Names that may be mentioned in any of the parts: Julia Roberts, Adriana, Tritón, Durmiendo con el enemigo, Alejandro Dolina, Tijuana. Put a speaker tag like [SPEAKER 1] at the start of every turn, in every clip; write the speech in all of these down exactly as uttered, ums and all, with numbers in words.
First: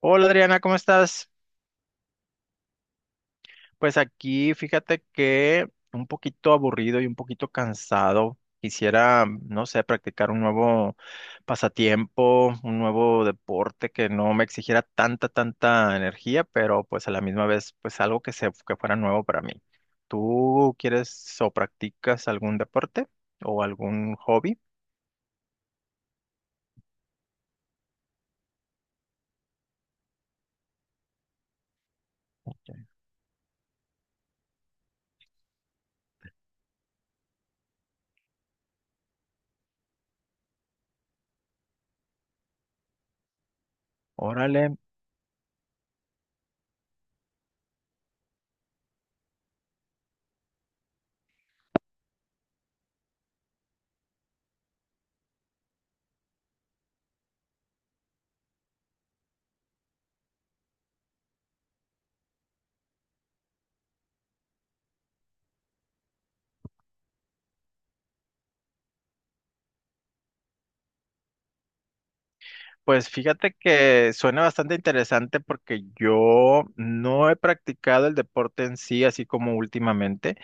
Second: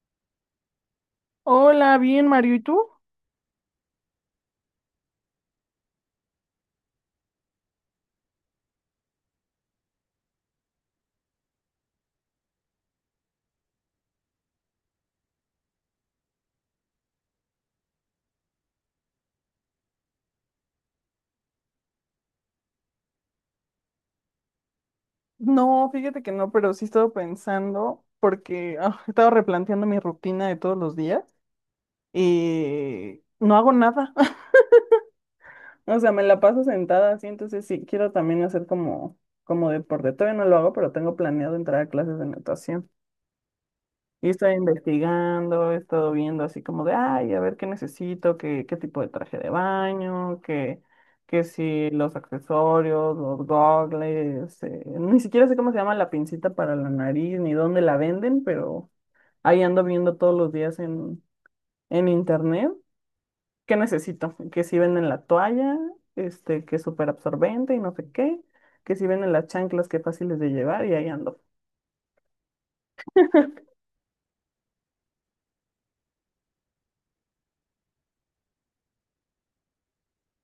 [SPEAKER 1] Hola Adriana, ¿cómo estás?
[SPEAKER 2] Hola, bien, Mario, ¿y tú?
[SPEAKER 1] Pues aquí fíjate que un poquito aburrido y un poquito cansado. Quisiera, no sé, practicar un nuevo pasatiempo, un nuevo deporte que no me exigiera tanta, tanta energía, pero pues a la misma vez, pues algo que se, que fuera nuevo para mí. ¿Tú quieres o practicas algún deporte o algún hobby?
[SPEAKER 2] No, fíjate que no, pero sí he estado pensando porque ah, he estado replanteando mi rutina de todos los días y no hago nada. O sea, me la paso sentada así, entonces sí, quiero también hacer como, como deporte. Todavía no lo hago, pero tengo planeado entrar a clases de natación. Y he estado
[SPEAKER 1] Órale.
[SPEAKER 2] investigando, he estado viendo así como de, ay, a ver qué necesito, qué, qué tipo de traje de baño, qué, qué si los accesorios, los gogles, eh, ni siquiera sé cómo se llama la pincita para la nariz, ni dónde la venden, pero ahí ando viendo todos los días en, en internet qué necesito, que si venden la toalla, este, que es súper absorbente y no sé qué, que si venden las chanclas que fáciles de llevar y ahí ando.
[SPEAKER 1] Pues fíjate que suena bastante interesante porque yo no he practicado el deporte en sí, así como últimamente.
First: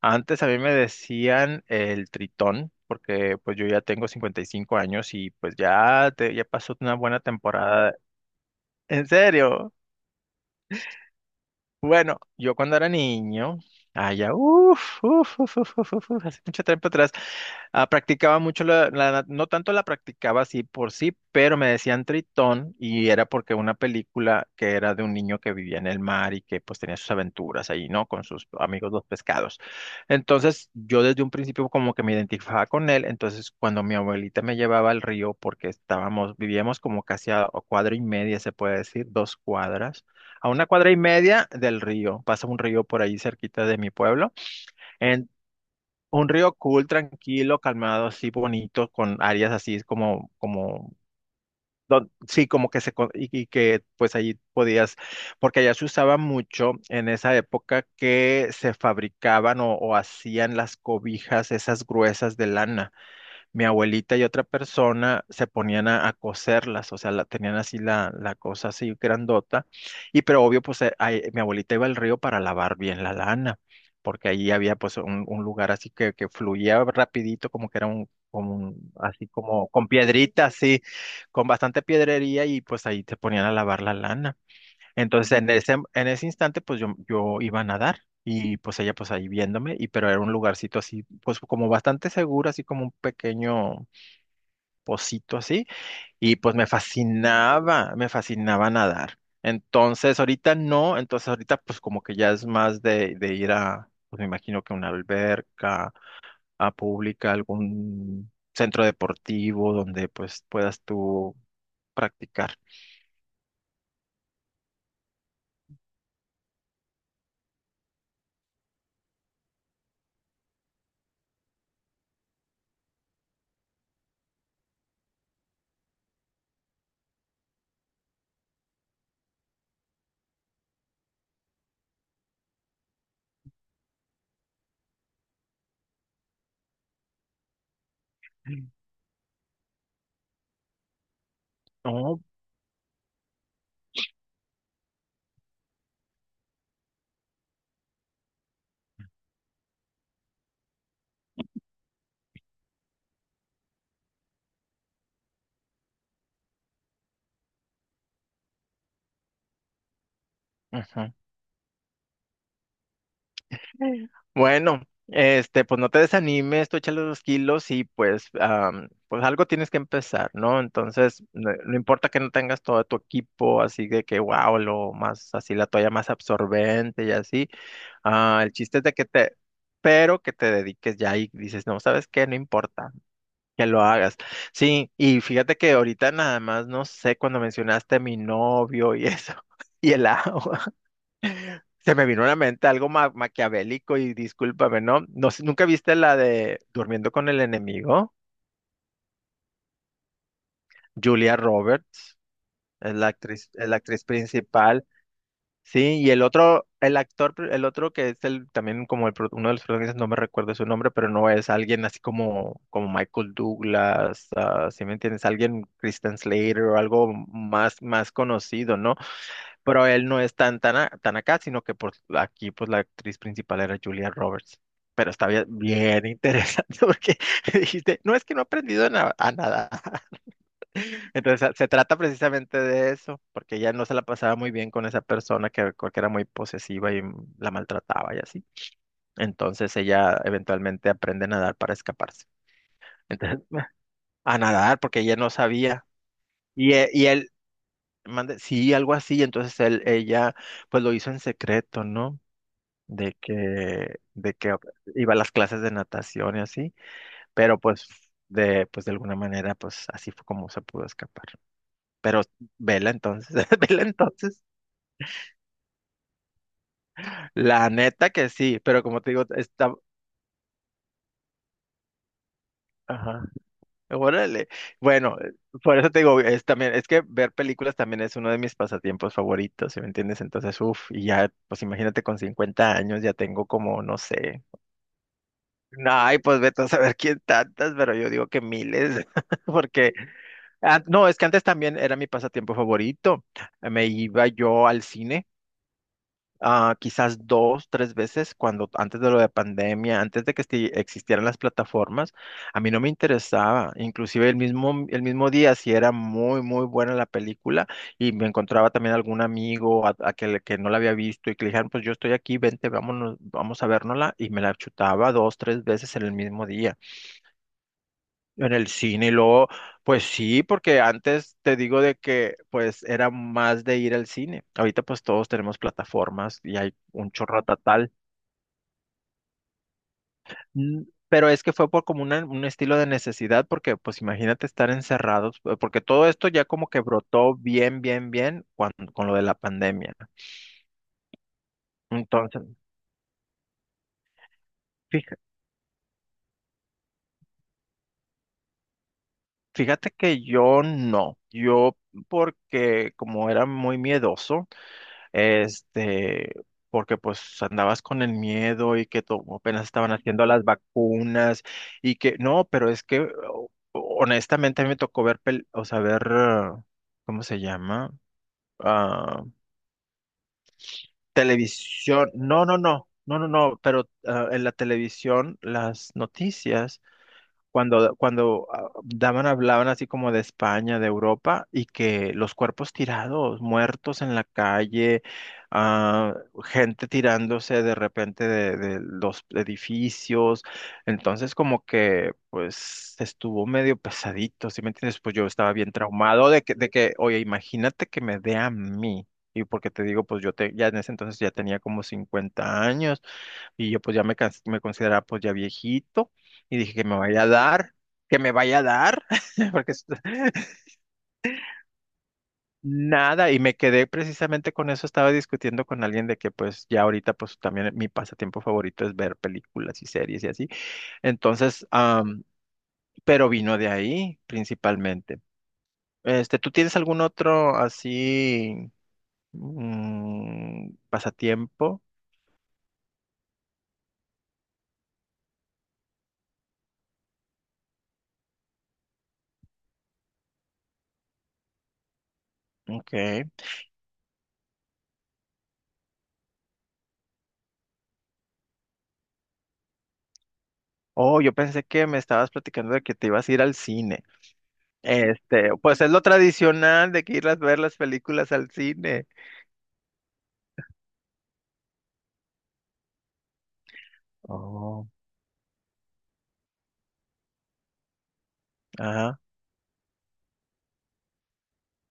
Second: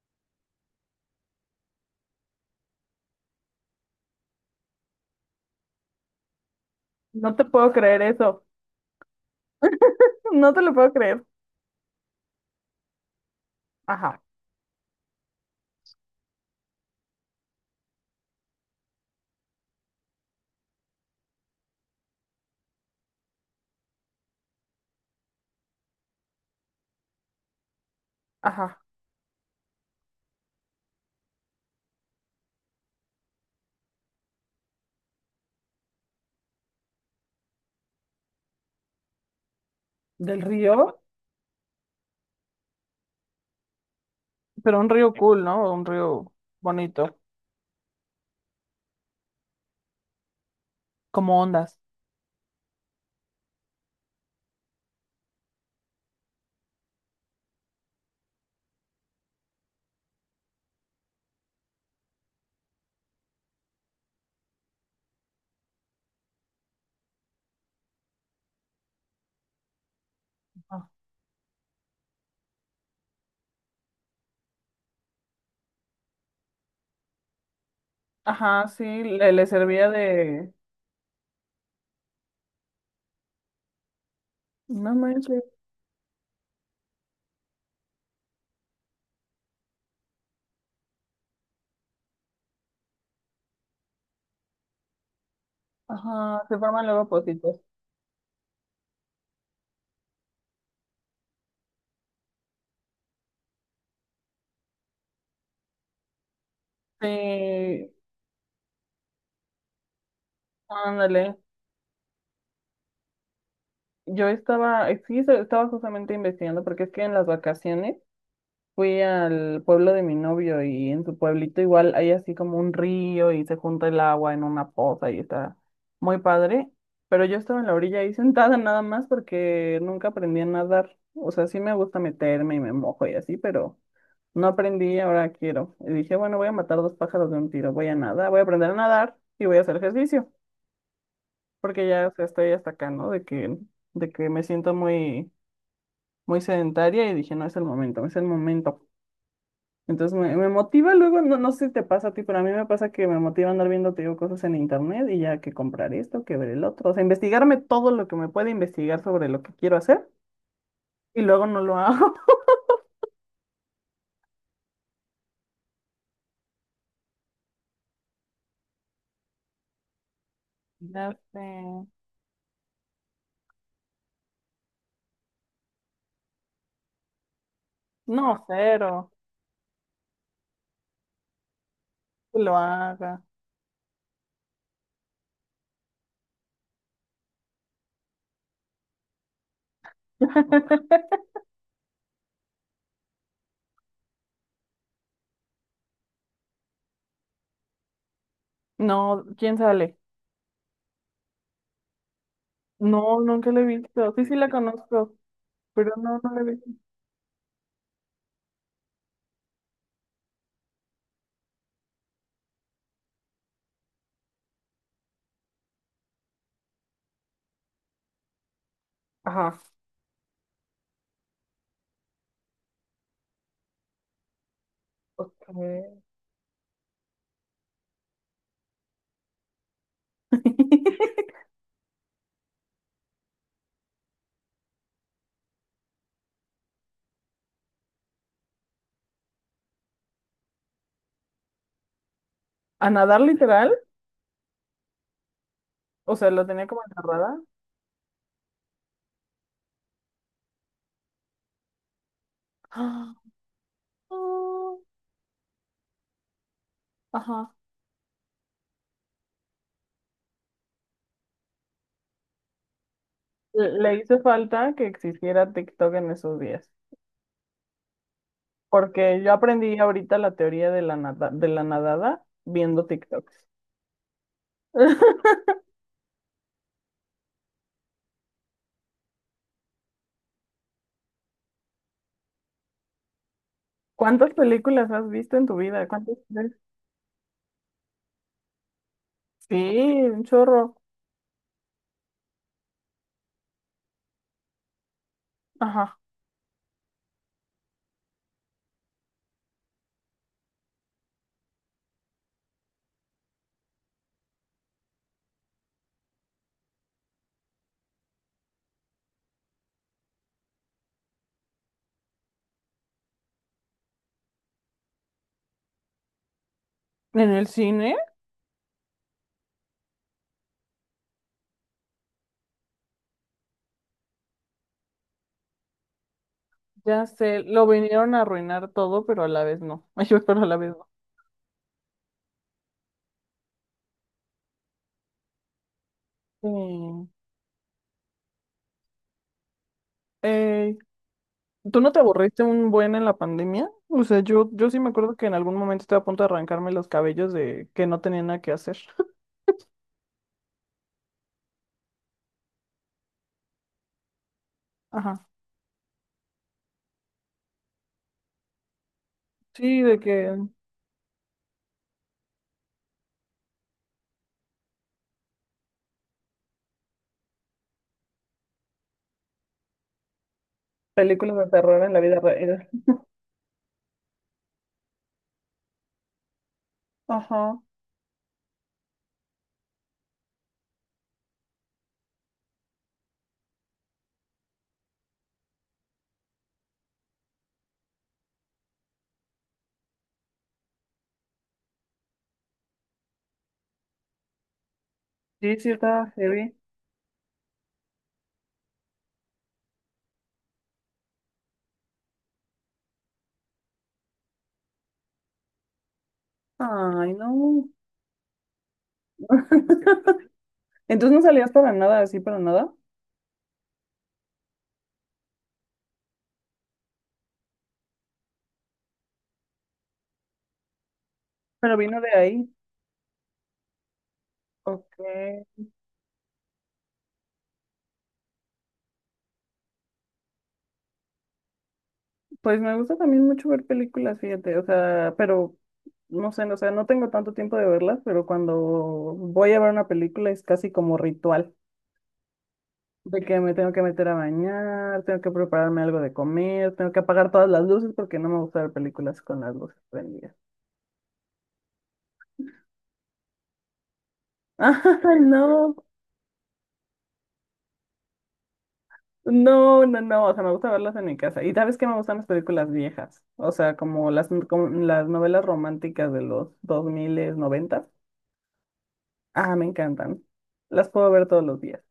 [SPEAKER 1] Antes a mí me decían el tritón, porque pues yo ya tengo cincuenta y cinco años y pues ya, te- ya pasó una buena
[SPEAKER 2] No te puedo
[SPEAKER 1] temporada.
[SPEAKER 2] creer eso,
[SPEAKER 1] En serio.
[SPEAKER 2] no te lo puedo creer.
[SPEAKER 1] Bueno, yo cuando era niño,
[SPEAKER 2] Ajá.
[SPEAKER 1] allá, uff, uff, uff, uff, uff, uff, uff, hace mucho tiempo atrás, ah, practicaba mucho la, la nat- no tanto la practicaba así por sí, pero me decían Tritón y era porque una película que era de un niño que vivía en el mar y que pues tenía sus aventuras ahí, ¿no? Con sus
[SPEAKER 2] Ajá.
[SPEAKER 1] amigos los pescados. Entonces, yo desde un principio como que me identificaba con él, entonces cuando mi abuelita me llevaba al río porque estábamos, vivíamos como casi a a cuadra y media, se puede decir, dos cuadras.
[SPEAKER 2] Del
[SPEAKER 1] A una cuadra y
[SPEAKER 2] río,
[SPEAKER 1] media del río, pasa un río por ahí cerquita de mi pueblo.
[SPEAKER 2] pero un río
[SPEAKER 1] En,
[SPEAKER 2] cool, ¿no? Un
[SPEAKER 1] un
[SPEAKER 2] río
[SPEAKER 1] río cool,
[SPEAKER 2] bonito,
[SPEAKER 1] tranquilo, calmado, así bonito, con áreas así como, como,
[SPEAKER 2] como ondas.
[SPEAKER 1] don- sí, como que se, co- y, y que pues allí podías, porque allá se usaba mucho en esa época que se fabricaban o, o hacían las cobijas esas gruesas de lana, mi abuelita y otra persona se ponían a, a coserlas, o sea, la, tenían así la, la cosa así grandota, y pero obvio, pues
[SPEAKER 2] Ah.
[SPEAKER 1] eh, ahí- mi abuelita iba al río para lavar bien la lana, porque ahí había pues un, un lugar así que, que fluía rapidito, como que era un, como
[SPEAKER 2] Ajá, sí,
[SPEAKER 1] un- así
[SPEAKER 2] le, le
[SPEAKER 1] como con
[SPEAKER 2] servía de.
[SPEAKER 1] piedritas así, con bastante piedrería, y pues ahí te ponían a lavar la lana.
[SPEAKER 2] No
[SPEAKER 1] Entonces
[SPEAKER 2] manches.
[SPEAKER 1] en ese, en ese instante pues yo, yo iba a nadar y pues ella pues ahí viéndome, y pero era un lugarcito así pues como bastante seguro, así como un pequeño pocito así, y
[SPEAKER 2] Ajá,
[SPEAKER 1] pues
[SPEAKER 2] se
[SPEAKER 1] me
[SPEAKER 2] forman luego pocitos.
[SPEAKER 1] fascinaba, me fascinaba nadar. Entonces ahorita no, entonces ahorita pues como que ya es más de, de ir a, pues me imagino que una alberca, a pública,
[SPEAKER 2] Sí,
[SPEAKER 1] algún centro deportivo donde pues puedas tú
[SPEAKER 2] ándale.
[SPEAKER 1] practicar.
[SPEAKER 2] Yo estaba, sí, so- estaba justamente investigando porque es que en las vacaciones fui al pueblo de mi novio y en su pueblito igual hay así como un río y se junta el agua en una poza y está muy padre. Pero yo estaba en la orilla ahí sentada nada más porque nunca aprendí a nadar. O sea, sí me gusta meterme y me mojo y así, pero no aprendí, ahora quiero. Y dije, bueno, voy a matar dos pájaros de un tiro, voy a nadar, voy a aprender a nadar y voy a hacer ejercicio, porque ya o
[SPEAKER 1] No,
[SPEAKER 2] sea, estoy hasta acá, ¿no? De que, de que me siento muy, muy sedentaria y dije, no es el momento, es el momento. Entonces me, me motiva luego, no, no sé si te pasa a ti, pero a mí me pasa que me motiva andar viendo, te digo, cosas en internet y ya que comprar esto, que ver el otro, o sea, investigarme todo lo que me puede investigar sobre lo que quiero hacer
[SPEAKER 1] ujú.
[SPEAKER 2] y luego no lo hago.
[SPEAKER 1] Bueno, este, pues no te desanimes, tú échale los kilos y pues, am, pues algo tienes que empezar, ¿no?
[SPEAKER 2] Ya
[SPEAKER 1] Entonces,
[SPEAKER 2] sé.
[SPEAKER 1] no, no importa que no tengas todo tu equipo así de que, wow, lo más, así la toalla más absorbente y así. Ah,
[SPEAKER 2] No,
[SPEAKER 1] el chiste es de que
[SPEAKER 2] cero,
[SPEAKER 1] te, pero que te dediques ya y dices, no, ¿sabes qué? No
[SPEAKER 2] que lo
[SPEAKER 1] importa.
[SPEAKER 2] haga.
[SPEAKER 1] Que lo hagas. Sí, y fíjate que ahorita nada más, no sé, cuando mencionaste a mi novio y eso, y el agua. Se me vino a la mente algo ma- maquiavélico y discúlpame, ¿no? No sé, ¿nunca viste la de Durmiendo con el enemigo?
[SPEAKER 2] No, ¿quién sale?
[SPEAKER 1] Julia Roberts es la
[SPEAKER 2] No,
[SPEAKER 1] actriz,
[SPEAKER 2] nunca lo he
[SPEAKER 1] es la actriz
[SPEAKER 2] visto. Sí, sí la
[SPEAKER 1] principal.
[SPEAKER 2] conozco, pero
[SPEAKER 1] Sí, y
[SPEAKER 2] no,
[SPEAKER 1] el
[SPEAKER 2] no la he
[SPEAKER 1] otro,
[SPEAKER 2] visto.
[SPEAKER 1] el actor, pr- el otro que es el también como el pro- uno de los protagonistas, no me recuerdo su nombre, pero no es alguien así como, como Michael Douglas, ¿si me entiendes? Alguien Kristen Slater o algo más, más conocido, ¿no?
[SPEAKER 2] Ajá.
[SPEAKER 1] Pero él no es tan, tan, a- tan acá, sino que por aquí pues la actriz principal era Julia Roberts. Pero está bien,
[SPEAKER 2] Ok.
[SPEAKER 1] bien interesante porque dijiste, no es que no ha aprendido na- a nada. Entonces se trata precisamente de eso, porque ella no se la pasaba muy bien con esa persona que, que era muy posesiva y la maltrataba y así. Entonces ella eventualmente aprende a nadar para escaparse.
[SPEAKER 2] ¿A nadar
[SPEAKER 1] Entonces,
[SPEAKER 2] literal?
[SPEAKER 1] a nadar porque ella no sabía.
[SPEAKER 2] O sea, lo tenía
[SPEAKER 1] Y,
[SPEAKER 2] como
[SPEAKER 1] e- y él,
[SPEAKER 2] encerrada.
[SPEAKER 1] mande, sí, algo así. Entonces él, ella, pues lo hizo en secreto, ¿no? De
[SPEAKER 2] Ah,
[SPEAKER 1] que, de que
[SPEAKER 2] ah,
[SPEAKER 1] iba a las clases de natación y así,
[SPEAKER 2] ajá.
[SPEAKER 1] pero pues de, pues de alguna manera, pues así fue como se pudo escapar. Pero vela entonces, vela
[SPEAKER 2] Le hizo
[SPEAKER 1] entonces.
[SPEAKER 2] falta que existiera TikTok en esos días,
[SPEAKER 1] La neta que sí, pero como te
[SPEAKER 2] porque
[SPEAKER 1] digo,
[SPEAKER 2] yo
[SPEAKER 1] está,
[SPEAKER 2] aprendí ahorita la teoría de la nada- de la nadada viendo
[SPEAKER 1] ajá,
[SPEAKER 2] TikToks.
[SPEAKER 1] órale. Bueno, por eso te digo, es también, es que ver películas también es uno de mis pasatiempos favoritos, ¿sí me entiendes? Entonces, uff, y ya, pues imagínate con cincuenta años ya tengo como, no
[SPEAKER 2] ¿Cuántas
[SPEAKER 1] sé.
[SPEAKER 2] películas has visto en tu vida? ¿Cuántas
[SPEAKER 1] Ay, pues
[SPEAKER 2] crees?
[SPEAKER 1] vete a saber quién tantas, pero yo digo que miles,
[SPEAKER 2] Sí,
[SPEAKER 1] porque
[SPEAKER 2] un chorro.
[SPEAKER 1] ah, no, es que antes también era mi pasatiempo favorito. Eh, Me iba yo al cine,
[SPEAKER 2] Ajá.
[SPEAKER 1] ah, quizás dos, tres veces, cuando antes de lo de pandemia, antes de que esti- existieran las plataformas, a mí no me interesaba. Inclusive el mismo, el mismo día, si era muy, muy buena la película, y me encontraba también algún amigo a, a que, le- que no la había visto, y que le dijeron, pues yo estoy aquí, vente, vámonos, vamos a vernosla, y me la chutaba dos, tres veces en el mismo día.
[SPEAKER 2] ¿En el cine?
[SPEAKER 1] En el cine, y luego, pues sí, porque antes te digo de que pues era más de ir al cine. Ahorita pues todos tenemos plataformas y hay
[SPEAKER 2] Ya
[SPEAKER 1] un
[SPEAKER 2] sé,
[SPEAKER 1] chorro
[SPEAKER 2] lo
[SPEAKER 1] total.
[SPEAKER 2] vinieron a arruinar todo, pero a la vez no. Ay, pero a la vez
[SPEAKER 1] Mm.
[SPEAKER 2] no.
[SPEAKER 1] Pero es que fue por como una- un estilo de necesidad, porque pues imagínate estar encerrados, eh, porque todo esto ya
[SPEAKER 2] Sí.
[SPEAKER 1] como que brotó bien, bien, bien cuando, con lo de la pandemia.
[SPEAKER 2] Eh, ¿tú no te
[SPEAKER 1] Entonces,
[SPEAKER 2] aburriste un buen en la pandemia? O sea, yo, yo sí me acuerdo
[SPEAKER 1] fija-
[SPEAKER 2] que en algún momento estaba a punto de arrancarme los cabellos de que no tenía nada que hacer.
[SPEAKER 1] fíjate que yo no, yo porque como era muy miedoso.
[SPEAKER 2] Ajá.
[SPEAKER 1] Este, porque pues andabas con el miedo y que to- apenas
[SPEAKER 2] Sí,
[SPEAKER 1] estaban
[SPEAKER 2] de que
[SPEAKER 1] haciendo las vacunas y que no, pero es que o- honestamente a mí me tocó ver, pel- o sea, ver, ah, ¿cómo se llama? Ah,
[SPEAKER 2] películas de terror en la
[SPEAKER 1] Televisión.
[SPEAKER 2] vida
[SPEAKER 1] No, no,
[SPEAKER 2] real.
[SPEAKER 1] no, no, no, no, pero ah, en la televisión las noticias
[SPEAKER 2] Ajá.
[SPEAKER 1] cuando, cuando ah, daban, hablaban así como de España, de Europa, y que los cuerpos tirados, muertos en la calle, ah, gente tirándose de repente de, de los edificios, entonces como que pues estuvo medio pesadito, ¿sí me entiendes? Pues yo estaba
[SPEAKER 2] Sí, sí,
[SPEAKER 1] bien
[SPEAKER 2] está
[SPEAKER 1] traumado de
[SPEAKER 2] heavy.
[SPEAKER 1] que, de que, oye, imagínate que me dé a mí. Y porque te digo, pues yo te, ya en ese entonces ya tenía como cincuenta años. Y yo pues ya me, cons- me consideraba pues ya viejito y dije que me
[SPEAKER 2] Ay,
[SPEAKER 1] vaya a
[SPEAKER 2] no.
[SPEAKER 1] dar, que me vaya a dar, porque es-
[SPEAKER 2] Entonces no salías para nada, así para nada,
[SPEAKER 1] nada, y me quedé precisamente con eso, estaba discutiendo con alguien de que pues ya ahorita pues también mi pasatiempo favorito es ver películas y series y así. Entonces,
[SPEAKER 2] pero vino de
[SPEAKER 1] am,
[SPEAKER 2] ahí.
[SPEAKER 1] pero vino de ahí
[SPEAKER 2] Ok.
[SPEAKER 1] principalmente. Este, ¿tú tienes algún otro así, mm, pasatiempo?
[SPEAKER 2] Pues me gusta también mucho ver películas, fíjate, o sea, pero no sé, no, o sea, no tengo tanto tiempo de verlas, pero cuando voy a ver una película es casi como ritual,
[SPEAKER 1] Ok.
[SPEAKER 2] de que me tengo que meter a bañar, tengo que prepararme algo de comer, tengo que apagar todas las luces porque no me gusta ver películas con las luces prendidas.
[SPEAKER 1] Oh, yo pensé que me estabas platicando de que te ibas a ir al cine.
[SPEAKER 2] ¡Ay,
[SPEAKER 1] Este,
[SPEAKER 2] no!
[SPEAKER 1] pues es lo tradicional de que ir a ver las películas al cine.
[SPEAKER 2] No, no, no, o sea, me gusta verlas en mi casa. Y sabes que me gustan las películas viejas, o sea, como las, n- como
[SPEAKER 1] Oh.
[SPEAKER 2] las novelas románticas de los dos mil noventa.
[SPEAKER 1] Ajá.
[SPEAKER 2] Ah, me encantan. Las puedo ver todos los días.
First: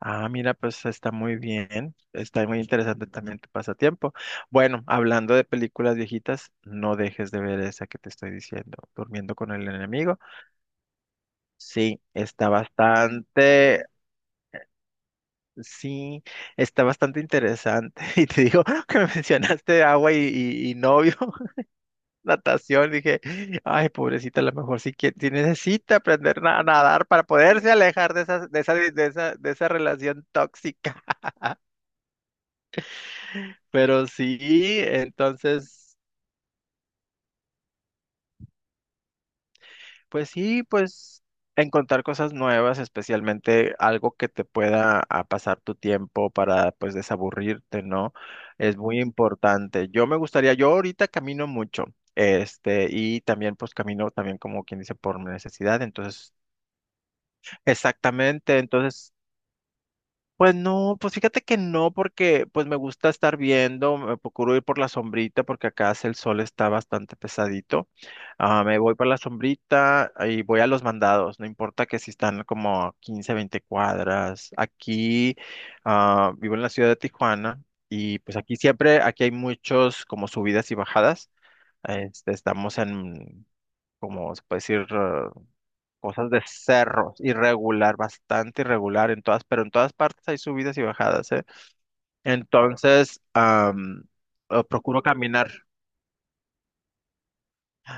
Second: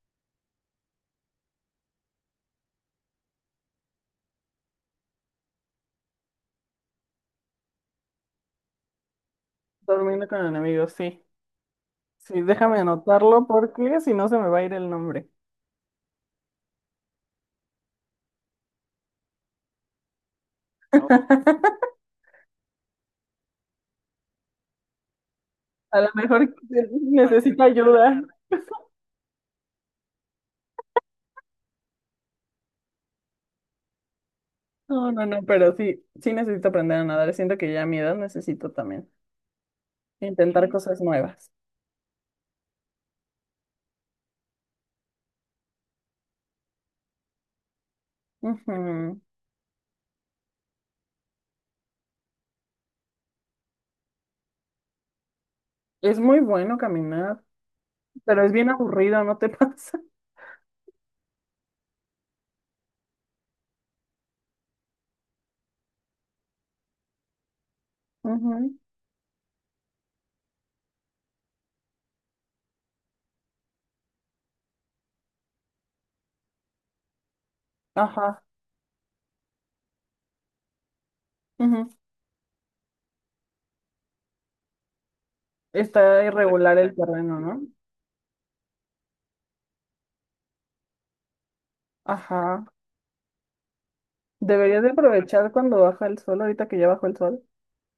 [SPEAKER 1] Ah, mira, pues está muy bien. Está muy interesante también tu pasatiempo. Bueno, hablando de películas viejitas, no dejes de ver esa que te estoy diciendo, Durmiendo con el enemigo.
[SPEAKER 2] Durmiendo con enemigos, sí.
[SPEAKER 1] Sí,
[SPEAKER 2] Sí,
[SPEAKER 1] está
[SPEAKER 2] déjame anotarlo
[SPEAKER 1] bastante,
[SPEAKER 2] porque si no se me va a ir el nombre.
[SPEAKER 1] sí, está bastante interesante. Y te digo que me mencionaste agua y, y- y novio. Natación. Dije, ay, pobrecita, a lo mejor sí, que, sí necesita
[SPEAKER 2] A lo
[SPEAKER 1] aprender
[SPEAKER 2] mejor
[SPEAKER 1] na- a nadar para
[SPEAKER 2] necesita
[SPEAKER 1] poderse alejar
[SPEAKER 2] ayuda.
[SPEAKER 1] de esa, de esa, de esa, de esa relación tóxica. Pero sí,
[SPEAKER 2] No, no, no, pero
[SPEAKER 1] entonces,
[SPEAKER 2] sí, sí necesito aprender a nadar. Siento que ya a mi edad necesito también
[SPEAKER 1] pues sí,
[SPEAKER 2] intentar cosas
[SPEAKER 1] pues
[SPEAKER 2] nuevas.
[SPEAKER 1] encontrar cosas nuevas, especialmente algo que te pueda a pasar tu tiempo para pues desaburrirte, ¿no? Es muy
[SPEAKER 2] Ujú.
[SPEAKER 1] importante. Yo me gustaría, yo ahorita camino mucho. Este, y también pues camino también como quien dice por necesidad,
[SPEAKER 2] Es
[SPEAKER 1] entonces,
[SPEAKER 2] muy bueno caminar. Pero es
[SPEAKER 1] exactamente,
[SPEAKER 2] bien
[SPEAKER 1] entonces,
[SPEAKER 2] aburrido, ¿no te pasa?
[SPEAKER 1] pues no, pues fíjate que no, porque pues me gusta estar viendo, me procuro ir por la sombrita porque acá hace el sol está bastante pesadito. Ah,
[SPEAKER 2] Ujú.
[SPEAKER 1] me voy por la sombrita y voy a los mandados, no importa que si están como a quince, veinte cuadras. Aquí ah, vivo en la ciudad de Tijuana y pues
[SPEAKER 2] Ajá.
[SPEAKER 1] aquí siempre, aquí hay muchos como subidas y bajadas.
[SPEAKER 2] Ujú.
[SPEAKER 1] Este, estamos en, como se puede decir, eh,
[SPEAKER 2] Está
[SPEAKER 1] cosas de
[SPEAKER 2] irregular el
[SPEAKER 1] cerros,
[SPEAKER 2] terreno, ¿no?
[SPEAKER 1] irregular, bastante irregular en todas, pero en todas partes hay subidas y bajadas, ¿eh?
[SPEAKER 2] Ajá.
[SPEAKER 1] Entonces, am, eh,
[SPEAKER 2] Deberías de
[SPEAKER 1] procuro caminar.
[SPEAKER 2] aprovechar cuando baja el sol, ahorita que ya bajó el sol.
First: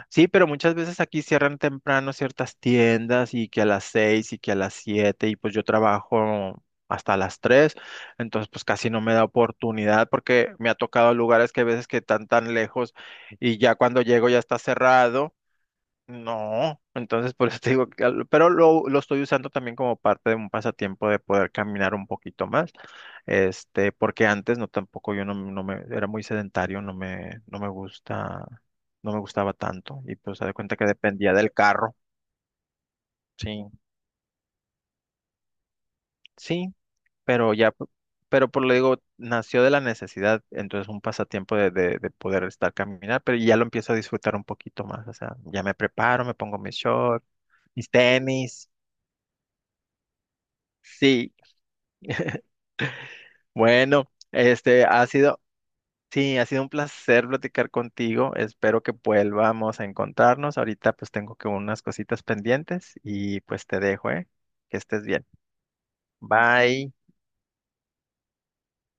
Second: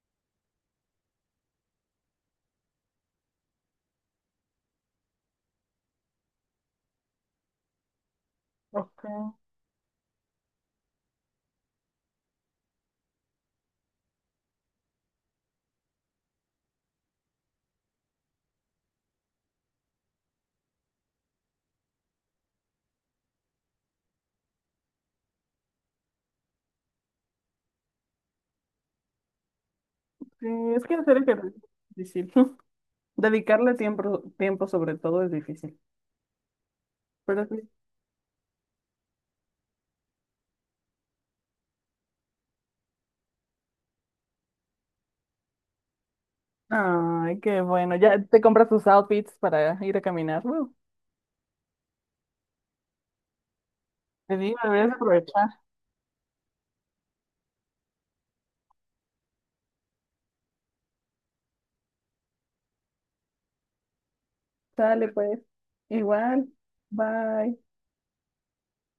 [SPEAKER 1] Sí, pero muchas veces aquí cierran temprano ciertas tiendas y que a las seis y que a las siete y pues yo trabajo hasta las tres, entonces pues casi no
[SPEAKER 2] Ok.
[SPEAKER 1] me da oportunidad porque me ha tocado lugares que a veces que están tan lejos y ya cuando llego ya está cerrado. No, entonces por eso te digo, que al- pero lo, lo estoy usando también como parte de un pasatiempo de poder caminar un poquito más, este, porque antes no tampoco yo no, no me, era muy sedentario, no me, no me gusta, no me gustaba tanto, y pues se
[SPEAKER 2] Sí,
[SPEAKER 1] da cuenta
[SPEAKER 2] es
[SPEAKER 1] que
[SPEAKER 2] que hacer
[SPEAKER 1] dependía del
[SPEAKER 2] ejercicio
[SPEAKER 1] carro,
[SPEAKER 2] es difícil.
[SPEAKER 1] sí,
[SPEAKER 2] Dedicarle tiempo, tiempo sobre todo es difícil.
[SPEAKER 1] sí,
[SPEAKER 2] Pero
[SPEAKER 1] pero
[SPEAKER 2] sí.
[SPEAKER 1] ya, p- pero por lo digo, nació de la necesidad, entonces un pasatiempo de, de, de poder estar caminar, pero ya lo empiezo a disfrutar un poquito más, o sea, ya me preparo, me pongo mis shorts,
[SPEAKER 2] Ay, qué
[SPEAKER 1] mis
[SPEAKER 2] bueno. Ya te compras
[SPEAKER 1] tenis,
[SPEAKER 2] tus outfits para ir a caminar. Woo.
[SPEAKER 1] sí. Bueno,
[SPEAKER 2] Te digo,
[SPEAKER 1] este
[SPEAKER 2] deberías
[SPEAKER 1] ha sido,
[SPEAKER 2] aprovechar.
[SPEAKER 1] sí, ha sido un placer platicar contigo. Espero que vuelvamos a encontrarnos. Ahorita pues tengo que unas cositas pendientes y pues te dejo, ¿eh? Que estés
[SPEAKER 2] Sale
[SPEAKER 1] bien.
[SPEAKER 2] pues. Igual.
[SPEAKER 1] Bye.
[SPEAKER 2] Bye.